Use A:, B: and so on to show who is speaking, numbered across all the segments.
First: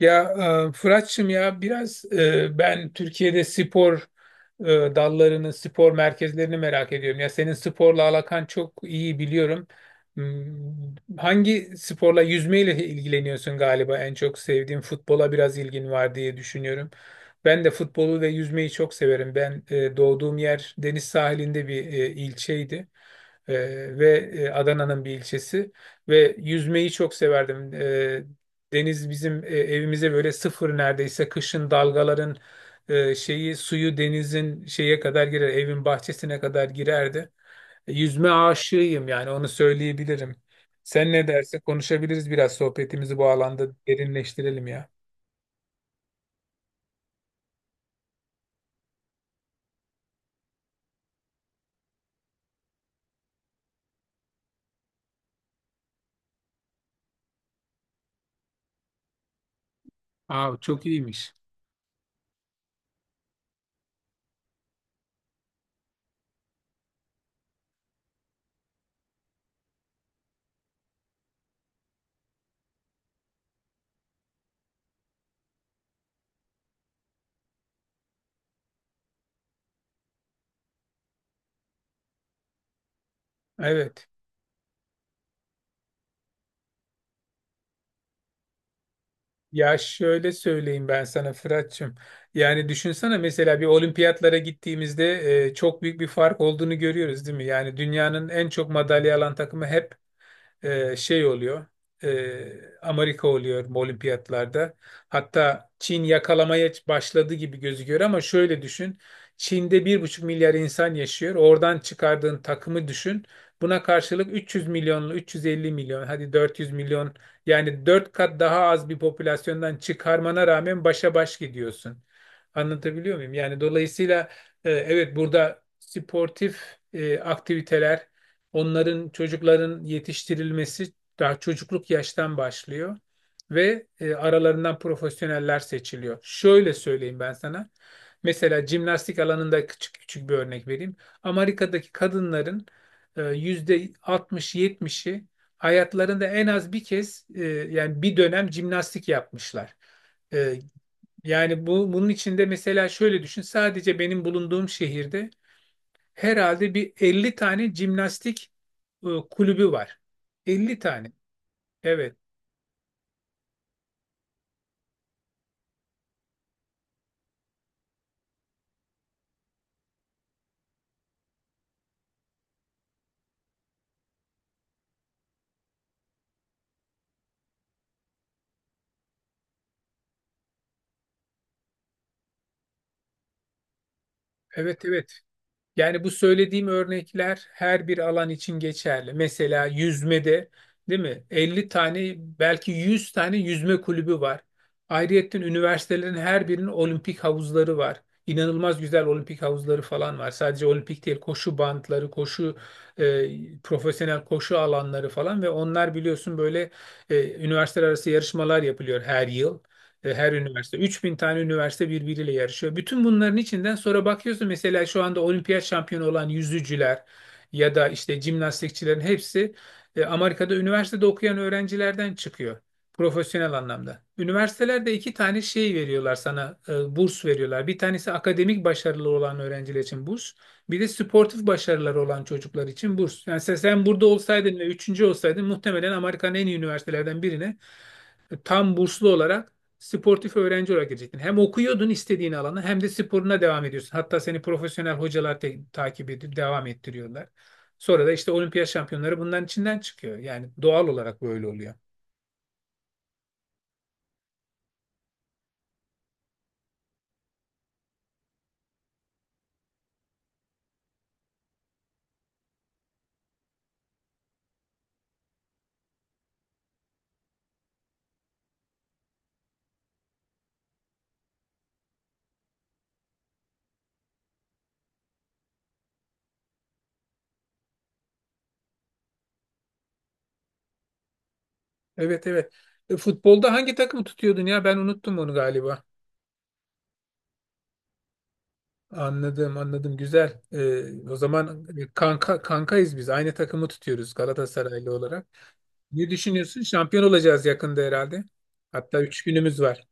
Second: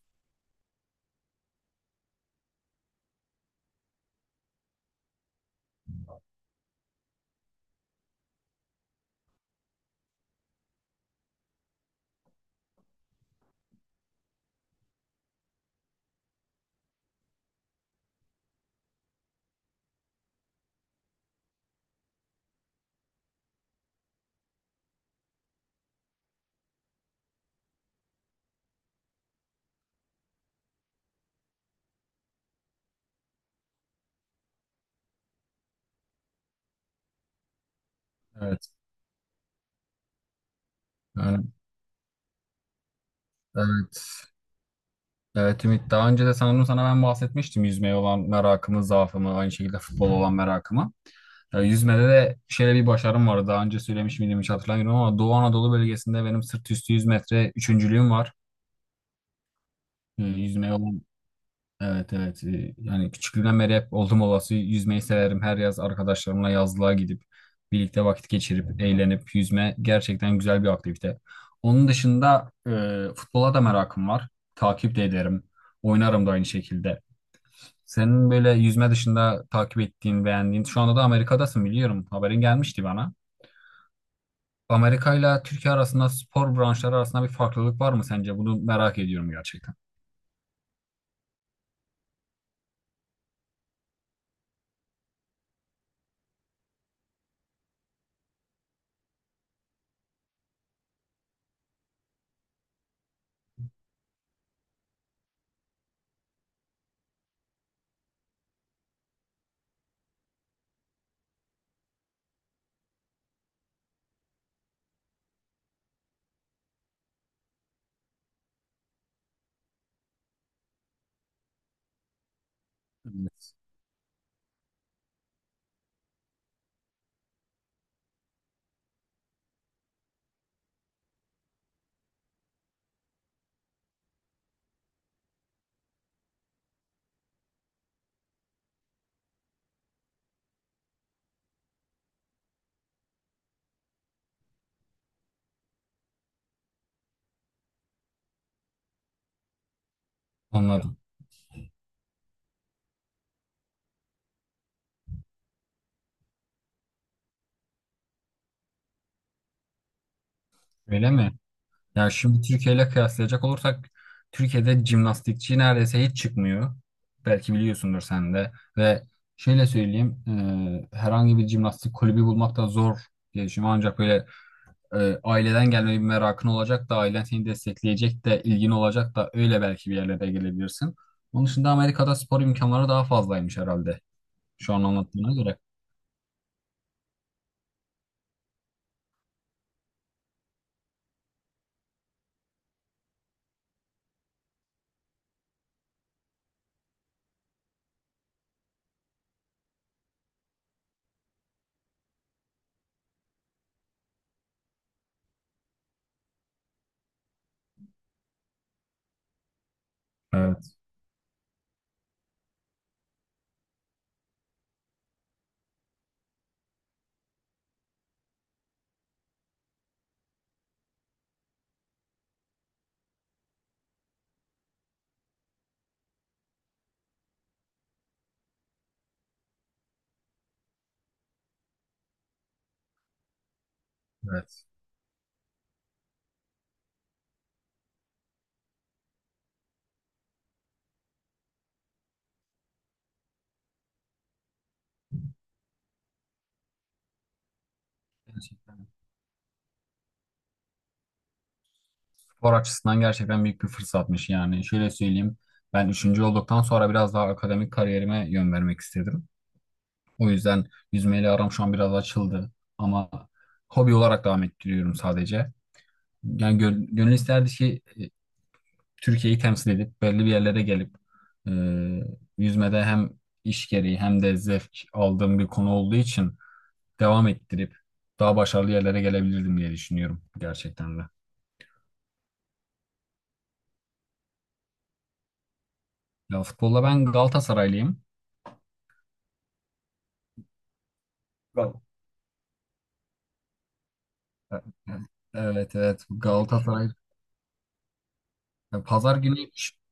A: Ya Fırat'cığım ya biraz ben Türkiye'de spor dallarını, spor merkezlerini merak ediyorum. Ya senin sporla alakan çok iyi biliyorum. Hangi sporla yüzmeyle ilgileniyorsun, galiba en çok sevdiğin futbola biraz ilgin var diye düşünüyorum. Ben de futbolu ve yüzmeyi çok severim. Ben doğduğum yer deniz sahilinde bir ilçeydi. Ve Adana'nın bir ilçesi ve yüzmeyi çok severdim. Deniz bizim evimize böyle sıfır, neredeyse kışın dalgaların e, şeyi suyu, denizin şeye kadar girer, evin bahçesine kadar girerdi. Yüzme
B: Evet.
A: aşığıyım, yani onu söyleyebilirim. Sen ne
B: Yani,
A: derse konuşabiliriz, biraz sohbetimizi bu alanda
B: evet.
A: derinleştirelim ya.
B: Evet Ümit. Daha önce de sanırım sana ben bahsetmiştim yüzmeye olan merakımı, zaafımı, aynı şekilde futbola olan merakımı. Ya, yüzmede de şöyle bir başarım var. Daha önce söylemiş miydim hiç hatırlamıyorum ama Doğu Anadolu bölgesinde benim sırt üstü 100 metre üçüncülüğüm var. Yüzmeye
A: Çok
B: olan
A: iyiymiş.
B: evet evet yani küçüklüğümden beri hep oldum olası yüzmeyi severim. Her yaz arkadaşlarımla yazlığa gidip birlikte vakit geçirip eğlenip yüzme gerçekten güzel bir aktivite. Onun dışında futbola da merakım var. Takip de ederim. Oynarım da aynı şekilde. Senin böyle yüzme dışında takip ettiğin, beğendiğin, şu anda da Amerika'dasın biliyorum. Haberin gelmişti bana.
A: Evet.
B: Amerika ile Türkiye arasında spor branşları arasında bir farklılık var mı sence? Bunu merak ediyorum gerçekten.
A: Ya şöyle söyleyeyim ben sana Fırat'cığım. Yani düşünsene, mesela bir olimpiyatlara gittiğimizde çok büyük bir fark olduğunu görüyoruz, değil mi? Yani dünyanın en çok madalya alan takımı hep şey oluyor, Amerika oluyor olimpiyatlarda. Hatta Çin yakalamaya başladı gibi gözüküyor ama şöyle düşün. Çin'de 1,5 milyar insan yaşıyor. Oradan çıkardığın takımı düşün. Buna karşılık 300 milyonlu, 350 milyon, hadi 400 milyon, yani 4 kat daha az bir popülasyondan çıkarmana rağmen başa baş gidiyorsun. Anlatabiliyor muyum?
B: Evet.
A: Yani dolayısıyla evet, burada sportif aktiviteler, onların, çocukların yetiştirilmesi daha çocukluk yaştan başlıyor ve aralarından profesyoneller seçiliyor. Şöyle söyleyeyim ben sana. Mesela jimnastik alanında küçük küçük bir örnek vereyim. Amerika'daki kadınların yüzde 60-70'i hayatlarında en az bir kez yani bir dönem jimnastik yapmışlar. E,
B: Anladım.
A: Yani bu, bunun içinde mesela şöyle düşün. Sadece benim bulunduğum şehirde herhalde bir 50 tane jimnastik kulübü var. 50
B: Öyle
A: tane.
B: mi? Yani
A: Evet.
B: şimdi Türkiye ile kıyaslayacak olursak Türkiye'de jimnastikçi neredeyse hiç çıkmıyor. Belki biliyorsundur sen de. Ve şöyle söyleyeyim, herhangi bir jimnastik kulübü bulmak da zor diye düşünüyorum. Ancak böyle aileden gelme bir merakın olacak da ailen seni destekleyecek de ilgin olacak da öyle belki bir yerlere gelebilirsin. Onun dışında Amerika'da spor imkanları daha fazlaymış herhalde. Şu an
A: Evet evet.
B: anlattığına göre.
A: Yani bu söylediğim örnekler her bir alan için geçerli. Mesela yüzmede, değil mi? 50 tane, belki 100 tane yüzme kulübü var. Ayrıyetten üniversitelerin her birinin olimpik havuzları var. İnanılmaz güzel olimpik havuzları falan var. Sadece olimpik değil, koşu bantları, koşu profesyonel koşu alanları falan ve onlar biliyorsun böyle üniversiteler arası yarışmalar yapılıyor her yıl. Her üniversite,
B: Evet,
A: 3.000 tane üniversite birbiriyle yarışıyor. Bütün bunların içinden sonra bakıyorsun, mesela şu anda olimpiyat şampiyonu olan yüzücüler ya da işte jimnastikçilerin hepsi Amerika'da üniversitede okuyan öğrencilerden çıkıyor. Profesyonel anlamda. Üniversitelerde iki tane şey veriyorlar sana, burs veriyorlar. Bir tanesi akademik başarılı olan öğrenciler için burs. Bir de sportif başarıları olan çocuklar için burs. Yani sen burada olsaydın
B: evet.
A: ve üçüncü olsaydın, muhtemelen Amerika'nın en iyi üniversitelerden birine tam burslu olarak, sportif öğrenci olarak girecektin. Hem okuyordun istediğin alana, hem de sporuna devam ediyorsun. Hatta seni profesyonel hocalar takip edip devam ettiriyorlar. Sonra da işte olimpiyat
B: Gerçekten.
A: şampiyonları bunların içinden çıkıyor. Yani doğal olarak böyle oluyor.
B: Spor açısından gerçekten büyük bir fırsatmış yani. Şöyle söyleyeyim. Ben üçüncü olduktan sonra biraz daha akademik kariyerime yön vermek istedim. O yüzden yüzmeyle aram şu an biraz açıldı. Ama hobi olarak devam ettiriyorum sadece. Yani gönül isterdi ki Türkiye'yi temsil edip belli bir yerlere gelip e, yüzmede hem iş gereği hem de zevk aldığım bir konu olduğu için devam ettirip daha başarılı yerlere gelebilirdim diye düşünüyorum gerçekten de.
A: Evet evet. Futbolda hangi takımı tutuyordun ya? Ben unuttum onu galiba.
B: Ya futbolda ben Galatasaraylıyım.
A: Anladım anladım, güzel. O zaman
B: Gal-
A: kanka kankayız biz. Aynı takımı tutuyoruz, Galatasaraylı olarak.
B: Evet evet
A: Ne düşünüyorsun?
B: Galatasaray.
A: Şampiyon olacağız yakında herhalde.
B: Ya
A: Hatta
B: pazar
A: 3
B: günü
A: günümüz var.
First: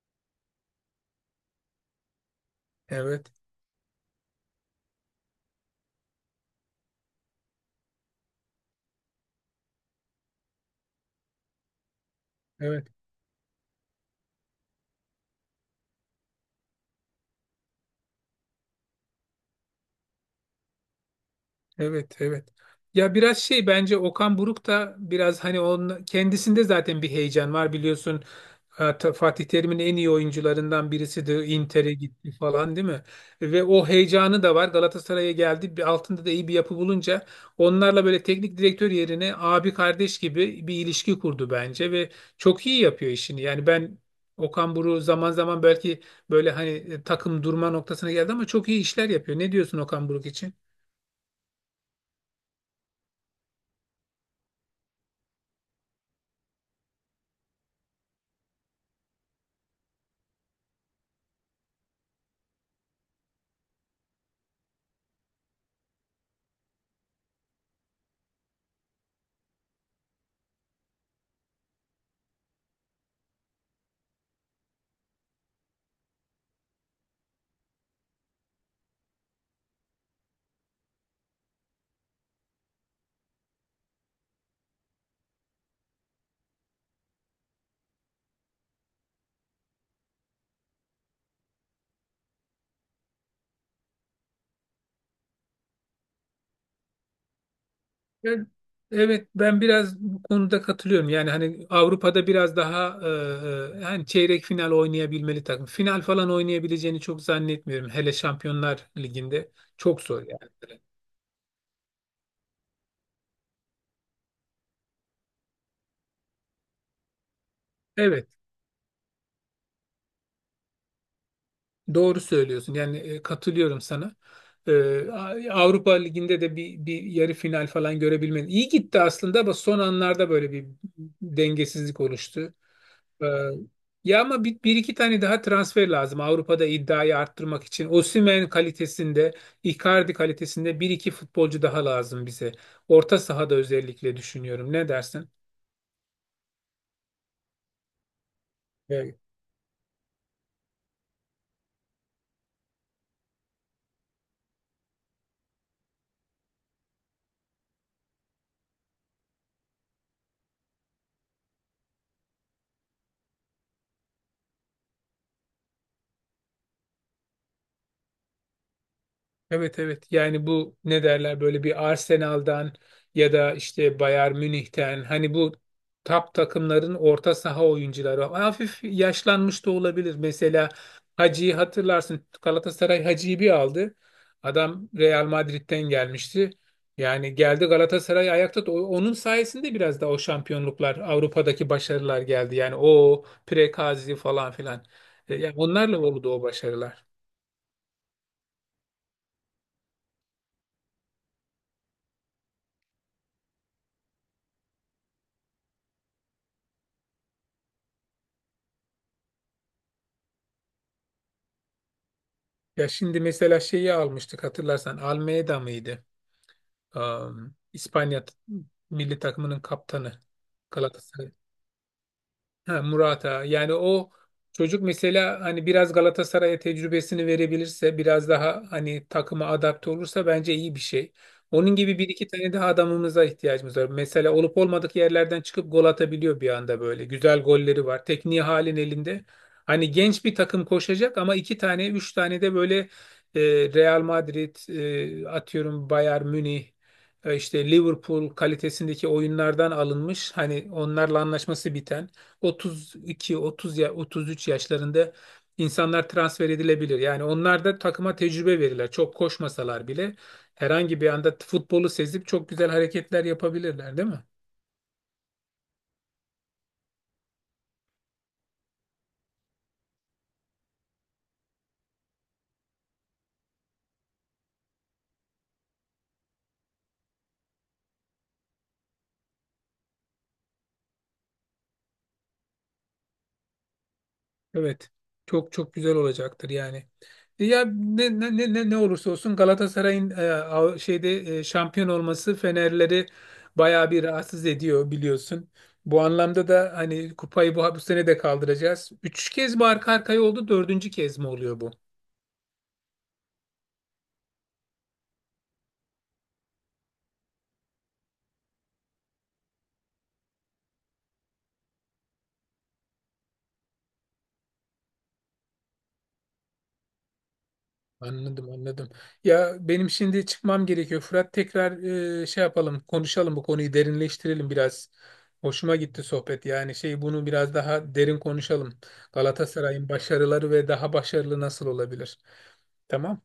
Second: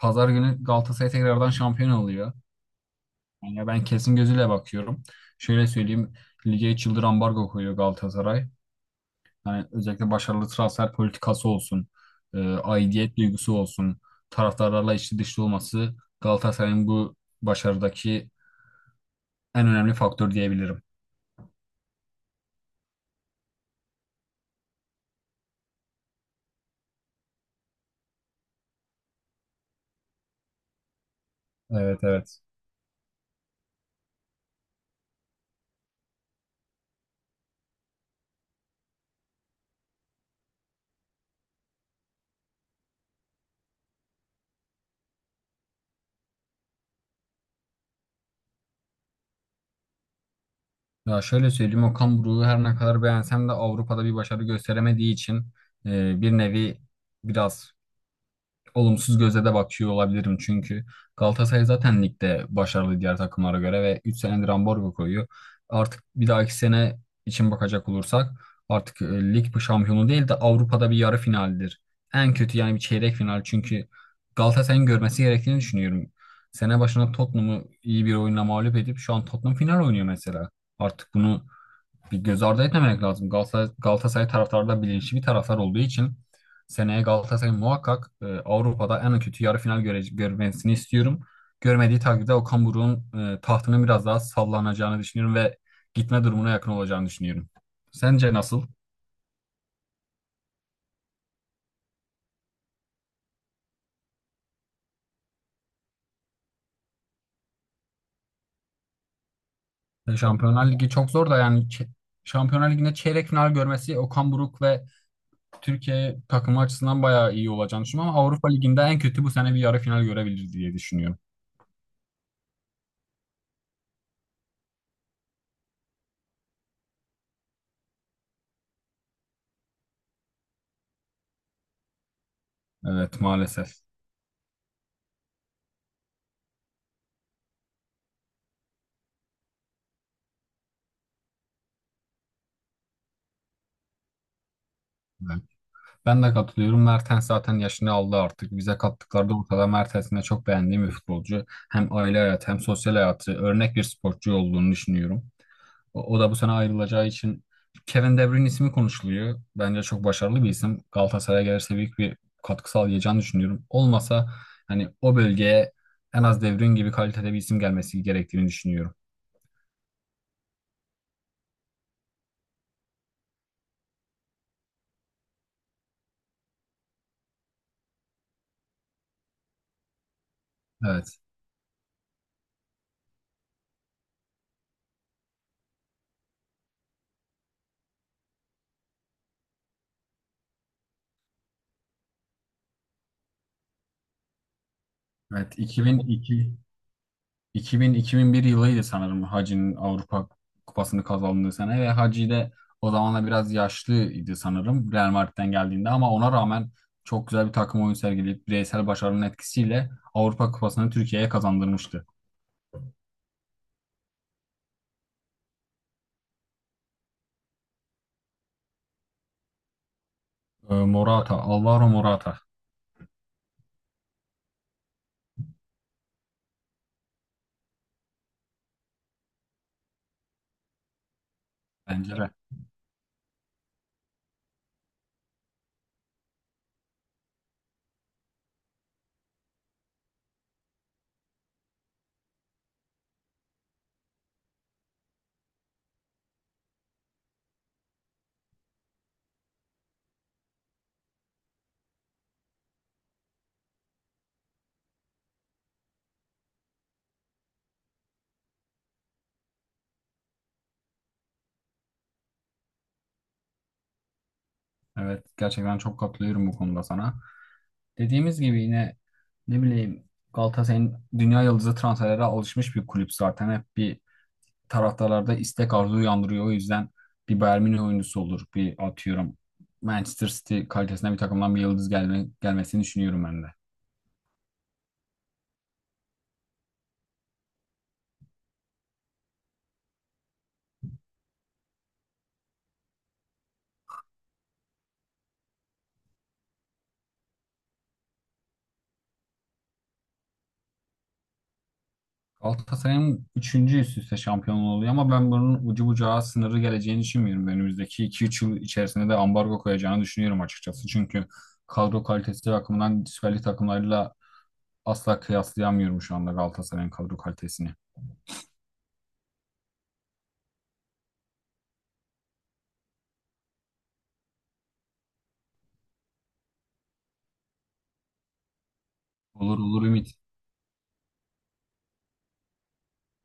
B: Pazar günü Galatasaray tekrardan şampiyon oluyor.
A: Evet.
B: Yani ben kesin gözüyle bakıyorum. Şöyle söyleyeyim, lige 3 yıldır ambargo koyuyor Galatasaray. Yani özellikle başarılı transfer politikası olsun,
A: Evet.
B: aidiyet duygusu olsun, taraftarlarla içli dışlı olması Galatasaray'ın bu başarıdaki en önemli faktör diyebilirim.
A: Evet, evet. Ya biraz şey, bence Okan Buruk da biraz, hani onun kendisinde zaten bir heyecan var biliyorsun. Fatih Terim'in en iyi oyuncularından birisi de Inter'e
B: Evet
A: gitti
B: evet.
A: falan, değil mi? Ve o heyecanı da var. Galatasaray'a geldi. Bir altında da iyi bir yapı bulunca, onlarla böyle teknik direktör yerine abi kardeş gibi bir ilişki kurdu bence ve çok iyi yapıyor işini. Yani ben, Okan Buruk zaman zaman belki böyle, hani takım durma noktasına geldi ama çok iyi işler yapıyor. Ne diyorsun Okan Buruk için?
B: Ya şöyle söyleyeyim, Okan Buruk'u her ne kadar beğensem de Avrupa'da bir başarı gösteremediği için bir nevi biraz olumsuz gözle de bakıyor olabilirim çünkü Galatasaray zaten ligde başarılı diğer takımlara göre ve 3 senedir ambargo koyuyor. Artık bir dahaki sene için bakacak olursak artık lig bu şampiyonu değil de Avrupa'da bir yarı finaldir. En kötü yani bir çeyrek final çünkü Galatasaray'ın görmesi gerektiğini düşünüyorum. Sene başına Tottenham'ı iyi bir oyunla mağlup edip şu an Tottenham final oynuyor mesela. Artık bunu bir göz ardı etmemek lazım. Galatasaray, Galatasaray taraftarı da bilinçli bir taraftar olduğu için seneye Galatasaray muhakkak Avrupa'da en kötü yarı final görmesini istiyorum. Görmediği takdirde Okan Buruk'un tahtının biraz daha sallanacağını düşünüyorum ve gitme durumuna yakın olacağını düşünüyorum. Sence
A: Ben-
B: nasıl?
A: Evet, ben biraz bu konuda katılıyorum. Yani hani Avrupa'da biraz daha hani çeyrek final oynayabilmeli takım. Final falan oynayabileceğini çok zannetmiyorum. Hele Şampiyonlar Ligi'nde çok zor yani.
B: Şampiyonlar Ligi çok zor da yani Şampiyonlar Ligi'nde çeyrek final görmesi Okan Buruk ve Türkiye takımı açısından bayağı iyi olacağını düşünüyorum ama
A: Evet,
B: Avrupa Ligi'nde en kötü bu sene bir yarı final görebilir diye düşünüyorum.
A: doğru söylüyorsun. Yani katılıyorum sana. E, Avrupa Ligi'nde de bir yarı final falan görebilmeli. İyi gitti aslında ama son anlarda böyle bir dengesizlik oluştu.
B: Evet
A: Ee,
B: maalesef.
A: Ya ama bir iki tane daha transfer lazım Avrupa'da iddiayı arttırmak için. Osimhen kalitesinde, Icardi kalitesinde bir iki futbolcu daha lazım bize. Orta sahada özellikle düşünüyorum. Ne dersin?
B: Ben de katılıyorum. Mertens zaten yaşını aldı artık. Bize kattıkları da ortada, Mertens'in de çok beğendiğim bir futbolcu. Hem aile hayatı hem sosyal hayatı örnek bir sporcu olduğunu düşünüyorum. O da bu sene ayrılacağı için Kevin De Bruyne ismi konuşuluyor. Bence çok başarılı bir isim. Galatasaray'a gelirse büyük bir katkı sağlayacağını düşünüyorum. Olmasa hani o bölgeye en az De Bruyne gibi kalitede bir isim gelmesi gerektiğini düşünüyorum.
A: Evet evet, yani bu ne derler, böyle bir Arsenal'dan ya da işte Bayern Münih'ten, hani bu top takımların orta saha oyuncuları hafif yaşlanmış da olabilir. Mesela
B: Evet.
A: Hacı'yı hatırlarsın, Galatasaray Hacı'yı bir aldı. Adam Real Madrid'den gelmişti. Yani geldi Galatasaray ayakta onun sayesinde biraz da o şampiyonluklar, Avrupa'daki başarılar geldi. Yani o Prekazi falan filan. Yani
B: Evet
A: onlarla oldu o
B: 2002
A: başarılar.
B: 2000-2001 yılıydı sanırım Hacı'nın Avrupa Kupası'nı kazandığı sene ve Hacı de o zamanla biraz yaşlıydı sanırım Real Madrid'den geldiğinde ama ona rağmen çok güzel bir takım oyun sergileyip bireysel başarının etkisiyle Avrupa Kupası'nı Türkiye'ye kazandırmıştı.
A: Ya şimdi mesela şeyi almıştık, hatırlarsan, Almeida mıydı? İspanya milli takımının kaptanı. Galatasaray.
B: Alvaro Morata,
A: Ha, Murata. Yani o çocuk mesela, hani biraz Galatasaray'a tecrübesini verebilirse, biraz daha hani takıma adapte olursa bence iyi bir şey. Onun gibi bir
B: bence
A: iki
B: de.
A: tane daha adamımıza ihtiyacımız var. Mesela olup olmadık yerlerden çıkıp gol atabiliyor bir anda böyle. Güzel golleri var. Tekniği halin elinde. Hani genç bir takım koşacak ama iki tane, üç tane de böyle e, Real Madrid, atıyorum Bayern Münih, işte Liverpool kalitesindeki oyunlardan alınmış, hani onlarla anlaşması biten. 32, 30 ya 33 yaşlarında insanlar transfer edilebilir. Yani onlar da takıma tecrübe verirler. Çok koşmasalar bile herhangi bir anda futbolu sezip çok güzel hareketler yapabilirler, değil mi?
B: Evet gerçekten çok katılıyorum bu konuda sana. Dediğimiz gibi yine ne bileyim Galatasaray'ın dünya yıldızı transferlere alışmış bir kulüp zaten. Hep bir taraftarlarda istek arzu uyandırıyor. O yüzden bir Bayern Münih oyuncusu olur. Bir atıyorum Manchester City kalitesinde bir takımdan bir yıldız gelmesini düşünüyorum ben de.
A: Evet. Çok çok güzel olacaktır yani. Ya, ne olursa olsun Galatasaray'ın şampiyon olması Fenerleri bayağı bir rahatsız ediyor biliyorsun. Bu anlamda da hani kupayı bu sene de kaldıracağız. 3 kez mi arka arkaya oldu, dördüncü kez mi oluyor bu?
B: Galatasaray'ın üçüncü üst üste şampiyonluğu oluyor ama ben bunun ucu bucağı sınırı geleceğini düşünmüyorum. Önümüzdeki iki üç yıl içerisinde de ambargo koyacağını düşünüyorum açıkçası. Çünkü kadro kalitesi bakımından Süper Lig takımlarıyla asla kıyaslayamıyorum şu anda Galatasaray'ın kadro kalitesini.
A: Anladım anladım. Ya benim şimdi çıkmam gerekiyor. Fırat, tekrar yapalım, konuşalım, bu konuyu derinleştirelim biraz. Hoşuma gitti sohbet, yani bunu biraz daha derin konuşalım.
B: Olur olur
A: Galatasaray'ın
B: Ümit.
A: başarıları ve daha başarılı nasıl olabilir? Tamam.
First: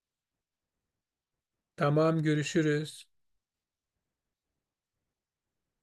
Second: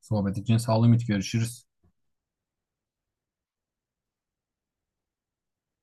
B: Sohbet için sağ ol Ümit. Görüşürüz.
A: Tamam, görüşürüz.